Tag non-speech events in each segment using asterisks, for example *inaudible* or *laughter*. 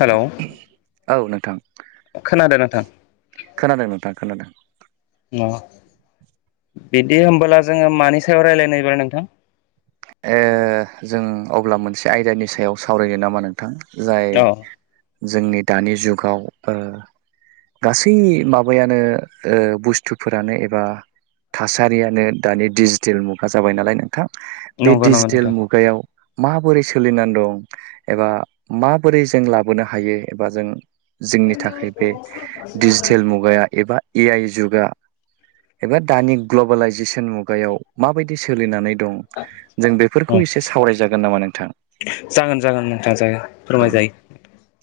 Hello औ नोंथां खोनादों नोंथां खोनादों नोंथां खोनादों अ बिदि होनोमबोला जोङो मानि सायाव रायज्लायनोबा नोंथां ओ जों अब्ला मोनसे आयदानि सायाव सावरायनो नामा नोंथां जाय औ जोंनि दानि जुगाव ओ गासै माबायानो ओ बुस्थुफोरानो एबा थासारियानो दानि डिजिटेल मुगा जाबाय नालाय नोंथां बे नंगौ नंगौ डिजिटेल नोंथां मुगायाव माबोरै सोलिनानै दं एबा माबोरै जों लाबोनो हायो एबा जों जोंनि थाखाय बे डिजिटेल मुगाया एबा ए आइ जुगा एबा दानि ग्लबेलाइजेसन मुगायाव माबायदि सोलिनानै दं जों उम बेफोरखौ एसे सावरायजागोन नामा नोंथां जागोन जागोन नोंथां जागोन औ फोरमायजायो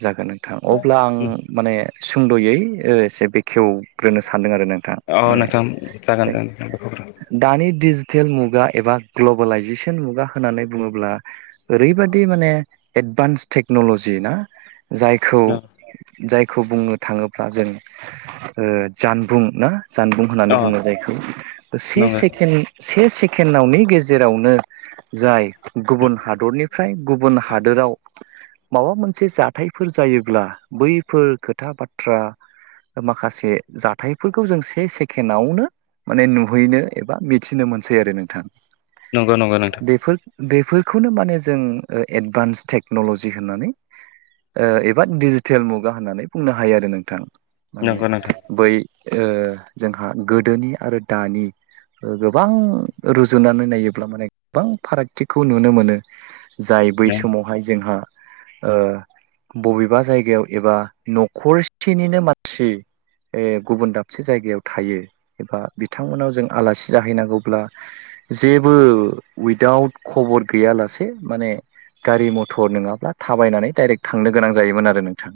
जागोन नोंथां अब्ला आं उम माने सुंद'यै ओ एसे बेखेवग्रोनो सानदों आरो नों थां अ माने नोंथां जागोन जागोन नोंथां दानि डिजितेल मुगा एबा ग्लबेलाइजेसन मुगा होननानै बुङोब्ला ओरैबायदि माने एद एडभान्स टेक्न'लजि ना जायखौ जाय बुंनो थाङोब्ला जों जानबुं ना जानबुं होननानै अ बुङो जायखौ से नंगौ सेकेणड से सेकेणडावनि गेजेरावनो जाय गुबुन हादरनिफ्राय गुबुन हादोराव माबा मोनसे जाथायफोर जायोब्ला बैफोर खोथा बाथ्रा माखासे जाथायफोरखौ जों से सेकेणडआवनो माने नुहैनो एबा मिथिनो मोनसै आरो नोंथां नंगौ नंगौ नोंथां बेफोर बेफोरखौनो माने जों एडभान्स टेक्न'ल'जि होननानै एबा दिजिटेल मुगा होननानै बुंनो हायो आरो नोंथां माने नंगौ नोंथां बै जोंहा गोदोनि आरो दानि गोबां रुजुनानै नायोब्ला माने गोबां फारागथिखौ नुनो मोनो जाय बै उम समावहाय जोंहा बबेबा जायगायाव एबा न'खरसेनिनो मानसि गुबुन दाबसे जायगायाव थायो एबा बिथांमोनाव जों आलासि जाहैनांगौब्ला जेबो उइदाउट खबर गैयालासे माने गारि मथर नङाब्ला थाबायनानै डाइरेक्ट थांनो गोनां जायोमोन आरो नोंथां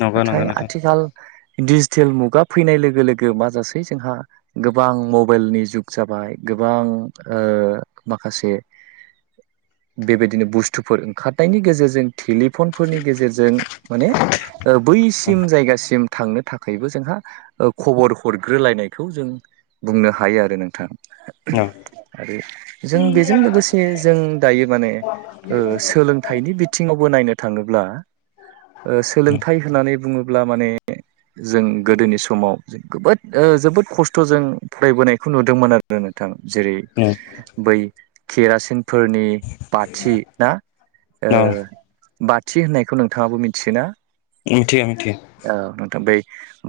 नंगौ नंगौ नाथाय नोंथां आथिखाल दिजिटेल मुगा फैनाय लोगो लोगो मााजासै जोंहा गोबां मबाइलनि जुग जाबाय गोबां माखासे *inaudible* बेबायदिनो बुस्थुफोर ओंखारनायनि गेजेरजों टेलिफनफोरनि गेजेरजों माने उम बैसिम जायगासिम थांनो थाखायबो जोंहा खबर हरग्रोलायनायखौ जों बुंनो हायो आरो नोंथां औ आरो जों बेजों लोगोसे जों दायो माने सोलोंथाइनि बिथिङावबो नायनो थाङोब्ला सोलों होननानै बुङोब्ला माने जों गोदोनि समाव जबोद जोबोद खस्थ'जों फरायबोनायखौ नुदोंमोन आरो नोंथां जेरै उम बै केरासिन फोरनि बाथि ना ओ औ बाथि होननायखौ नोंथाङाबो मिथियोना मिथियो मिथियो औ नोंथां बै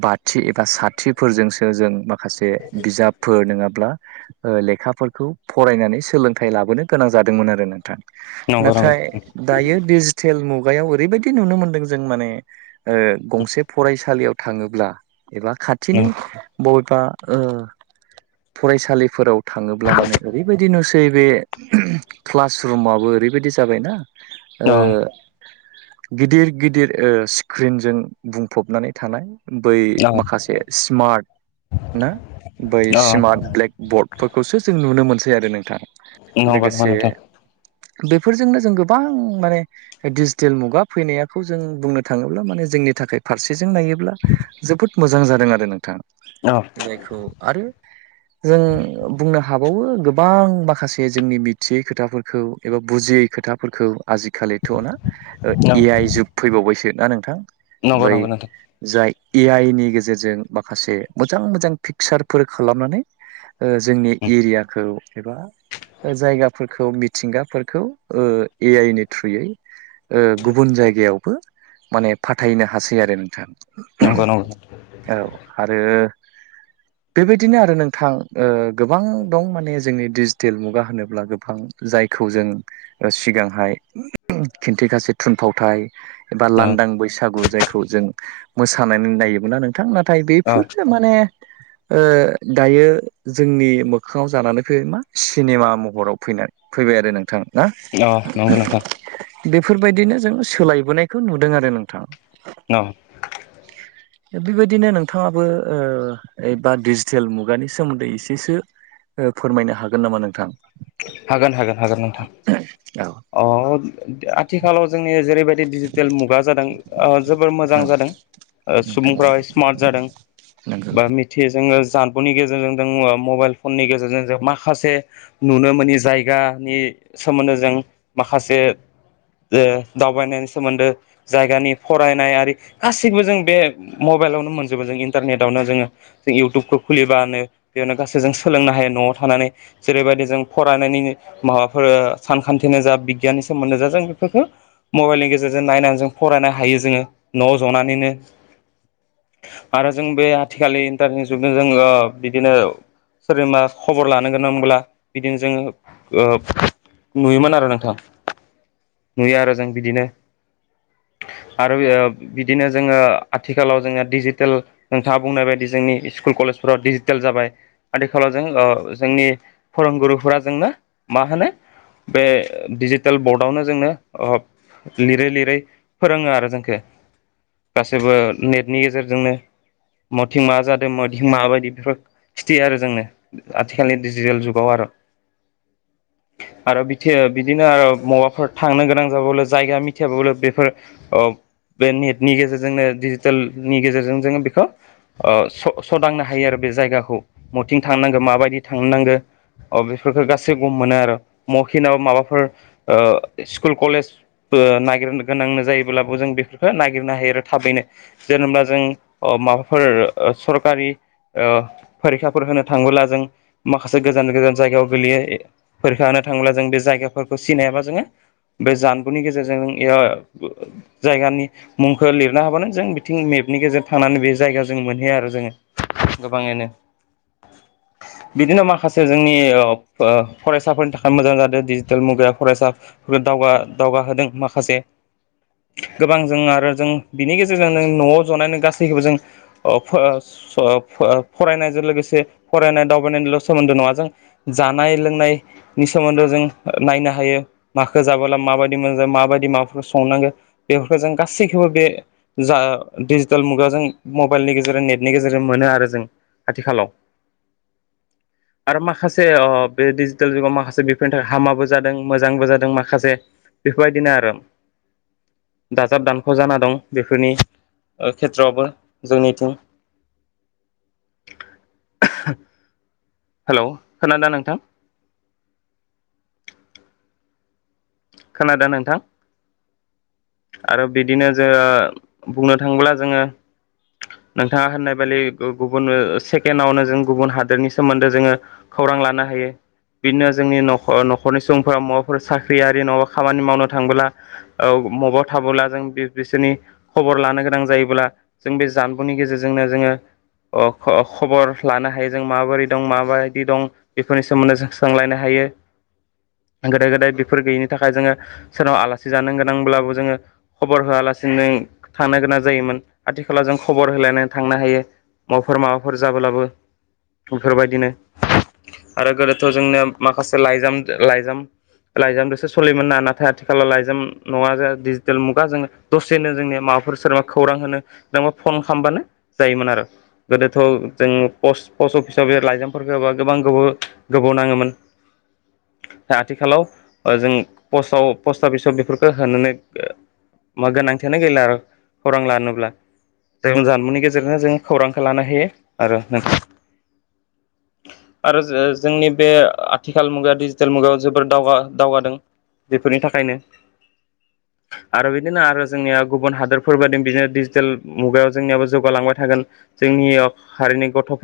बाथि एबा साथिफोरजोंसो जों माखासे बिजाबफोर नङाब्ला लेखाफोरखौ फरायनानै सोलोंथाइ लाबोनो गोनां जादोंमोन आरो नोंथां नंगौ नंगौ नाथाय दायो डिजिटेल मुगायाव ओरैबायदि नुनो मोनदों जों माने गंसे फरायसालियाव थाङोब्ला एबा खाथिनि उम बबेबा फरायसालिफोराव थाङोब्ला माने ओरैबायदि नुसै नै बे क्लास रुमाबो ओरैबायदि जाबायना औ गिदिर गिदिर स्क्रिनजों बुंफबनानै थानाय बै औ माखासे स्मार्ट ना बै स्मार्ट ब्लेक बरर्डफोरखौसो जों नुनो मोनसै आरो नोंथां नंगौ लोगोसे नोंथां बेफोरजोंनो जों गोबां माने डिजिटेल मुगा फैनायाखौ जों बुंनो थाङोब्ला माने जोंनि थाखाय फारसेजों नायोब्ला जोबोद मोजां जादों आरो नोंथां औ जायखौ आरो जों बुंनो हा हाबावो गोबां माखासे जोंनि मिथियै खोथाफोरखौ एबा बुजियै खोथाफोरखौ आजिखालिथ' ना औ ए आइ जुुग फैबावबायसोना नोंथां नंगौ बै नंगौ नोंथां जाय ए आइ नि गेजेरजों माखासे मोजां मोजां फिकसारफोर खालामनानै ओ जोंनि उम इरियाखौ एबा जायगाफोरखौ मिथिंगाफोरखौ ओ ए आइ नि थ्रुयै ओ गुबुन जायगायावबो माने फाथायनो हासै आरो नोंथां नंगौ *unintelligible* नंगौ औ आरो *inaudible* बेबायदिनो आरो नोंथां ओ गोबां दं माने जोंनि डिजिटेल मुगा होनोब्ला गोबां जायखौ जों सिगांहाय खिन्थिगासे थुनफावथाय एबा औ लांदां बैसागु जायखौ जों मोसानानै नायोमोना नों बिथां नाथाय औ बैफोरो माने ओ दायो जोंनि मोखाङाव जानानै फैबाय मा सिनेमा महराव फैना फैबाय आरो नोंथां ना अ नंगौ नोंथां बेफोरबायदिनो जों सोलायबोनायखो नुदों आरो नोंथां न बिबायदिनो नोंथाङाबो ओ एबा डिजिटेल मुगानि सोमोन्दै इसेसो ओ फोरमायनो हागोन नामा नोंथां? हागोन हागोन हागोन नोंथां औ अ आथिखालाव जोंनि जेरैबायदि टेल मुगा जादों जोबोर मोजां औ जादों नोंथाङा सुबुंफ्रा स्मार्ट जादों नोंगौ बा मिथियो जोङो जानबुंनि गेजेरजों जों मबाइल फननि गेजेरजों जों माखासे नुनो मोनि जायगा नि सोमोन्दै जों माखासे ओ दावबायनायनि सोमोनदो जायगानि फरायनाय आरि गासैबो जों बे मब मबाइलावनो मोनजोबो जों इन्टारनेटावनो जोङो इउटुबखौ खुलिबानो बेयावनो गासै जों सोलोंनो हायो न'वाव थानानै जेरैबायदि जों फरानायनिनो माबाफोर ओ सानखथिनो जा बिगियाननि सोमोन्दै जा जों बहुत मबाइलनि गेजेर गेजेरजों नायनानै जों फरायनो हायो जोङो न'वाव जनानैनो आरो जों बे आथिखालनि इन्टारनेट जुगजों जोङो बिदिनो सोरजोंबा खबर लानो गोनांब्ला बिदिनो जोङो ओ नुयोमोन आरो नोंथां नुयो आरो जों बिदिनो आरो बियो बिदिनो जोङो आथिखालाव जोङो डिजिटेल नोंथाङा बुंनाय बायदि जोंनि इस्कुल कलेजफोराव डिजिटेल जाबाय आथिखालाव जों ओ जोंनि फोरोंगुरुफोरा जोंनो मा होनो बे डिजिटेल बर्डआवनो जोंनो ओ लिरै लिरै फोरोङो आरो जोंखो गासैबो नेटनि गेजेरजोंनो मथिं मा जादों मथिं माबायदि बेफोर खिथियो आरो जोंनो आथिखालनि डिजिटेल जुग अ आर' आरो बिथो बिदिनो आर' मबाफोर थांनो गोनां जाबावल जायगा मिथियाबाबो बेफोर ओ बे नेटनि गेजेरजोंनो डिजिटेलनि गेजेरजों जोङो बेखौ ओ स सदांनो हायो आरो बे जायगाखौ मथिं थांनांगौ माबायदि थांनांगो अ बेफोरखो गासैखौबो मोनो आरो मखिनाव माबाफोर ओ स्कुल कलेज ओ नागिरनो गोनां जायोब्लाबो जों बेफोरखो नागिरनो हायो आरो थाबैनो जेनोबा जों फोर ओ सोरकारि ओ फोरिखाफोर होनो थाङोब्ला जों माखासे गोजान गोजान जायगायाव गोलैयो फोरखानो थाङोब्ला जों बे जायगाफोरखौ सिनायाबा जोङो बे जानबुंनि गेजेरजों ओ जायगानि मुंखौ लिरना हाबानो जों बिथिं मे नि गेजेर थांनानै बे जायगाजों मोनहैयो आरो जोङो गोबाङैनो बिदिनो माखास से जोंनि ओ ओ फरायसाफोरनि थाखाय मोजां जादों डिजिटेल मुगाया फरायसा दावगा दाव गा होदों माखासे गोबां जों आरो जों बिनि गेजेरजों नों न'वाव जनाय नों गासैखौबो जों फो‌ओ स फो फरायनायजों लोगोसे फरायनाय दावबायनायनिल' सोमोन्दो नङा जों जानाय लोंनायनि सोमोन्दै जों नायनो हायो माखौ जाबोला माबायदि मोन माबायदि माबाफोरखौ संनांगौ बेफोरखौ जों गासैखौबो बे जा डिजिटेल मुगाजों मबाइलनि गेजेरजों नेटनि गेजेरजों मोनो आरो जों आथिखालाव आरो माखासे अह बे डिजिटेल जुगाव माखासे बेफोरनि थाखाय हामाबो जादों मोजांबो जादों माखासे बेफोरबायदिनो आरो दाजाब दानख' जाना दं बेफोरनि खेथ्रवाबो जोंनिथिं *unintelligible* हेलौ खोनादों नोंथां खोनादों नोंथां आरो बिदिनो जोङो बुंनो थाङोब्ला जोङो नोंथाङा होननायबालि गुबुन सेकेणडावनो जों गुबुन हादोरनि सोमोन्दै जोङो खौरां लानो हायो बिदिनो जोंनि न न'खरनि सुबुंफोरा माबाफोर साख्रि रि खामानि मावनो थांबोला औ मबाव थाबोला जों बिसोरनि खबर लानो गोनां जा जायोब्ला जों बे जानबुंनि गेजेरजोंनो जोङो ओ ख खबर लानो हायो जों माबोरै दं माबायदि दं बेफोरनि सोमोन्दै जों सोंलायनो हायो बे गोदाय गोदाय बेफोर गैयिनि थाखाय जोङो सोरनाव आलासि जानो गोनांब्लाबो जोङो खबर होआलासिनो थानो गोनां जायोमोन मोन आथिखालाव जों खबर होलायनानै थांनो हायो माफोर माबाफोर जाबोलाबो बेफोरबायदिनो आरो गोदोथ' जोंनो माखासे लाइजाम लाइजाम लाइजाम दोसो सलियोमोन ना नाथाय आथिखालाव लाइजाम नङा डिजिटेल मुगा जों दसेनो जोंनिया माबाफोर सोरबा खौरां रां होनो फन खामबानो जायोमोन आरो गोदोथ' जों पस पष्त अपिसाव लाइजामफोरखौ होबा गोबां गोबाव गोबाव नाङोमोन आथिखालाव ओ जों पस्टआव पस्ट अफिसाव बेफोरखौ होनानै मा गोनांथियानो गैला आरो खौरां लानोब्ला जों जानबुंनि गेजेरजोंनो जों खौरांखौ लानो हायो आरो नों आरो जो जोंनि बे आथिखाल मुगाया डिजिटेल मुगायाव जोबोर दावगा दावगादों बेफोरनि थाखायनो आरो बिदिनो आरो जोंनिया गुबुन हादोरफोर बादि बिदिनो डिजिटेल मुगायाव जोंनियाबो जौगालांबाय थागोन जोंनि हारिनि गथ'फोर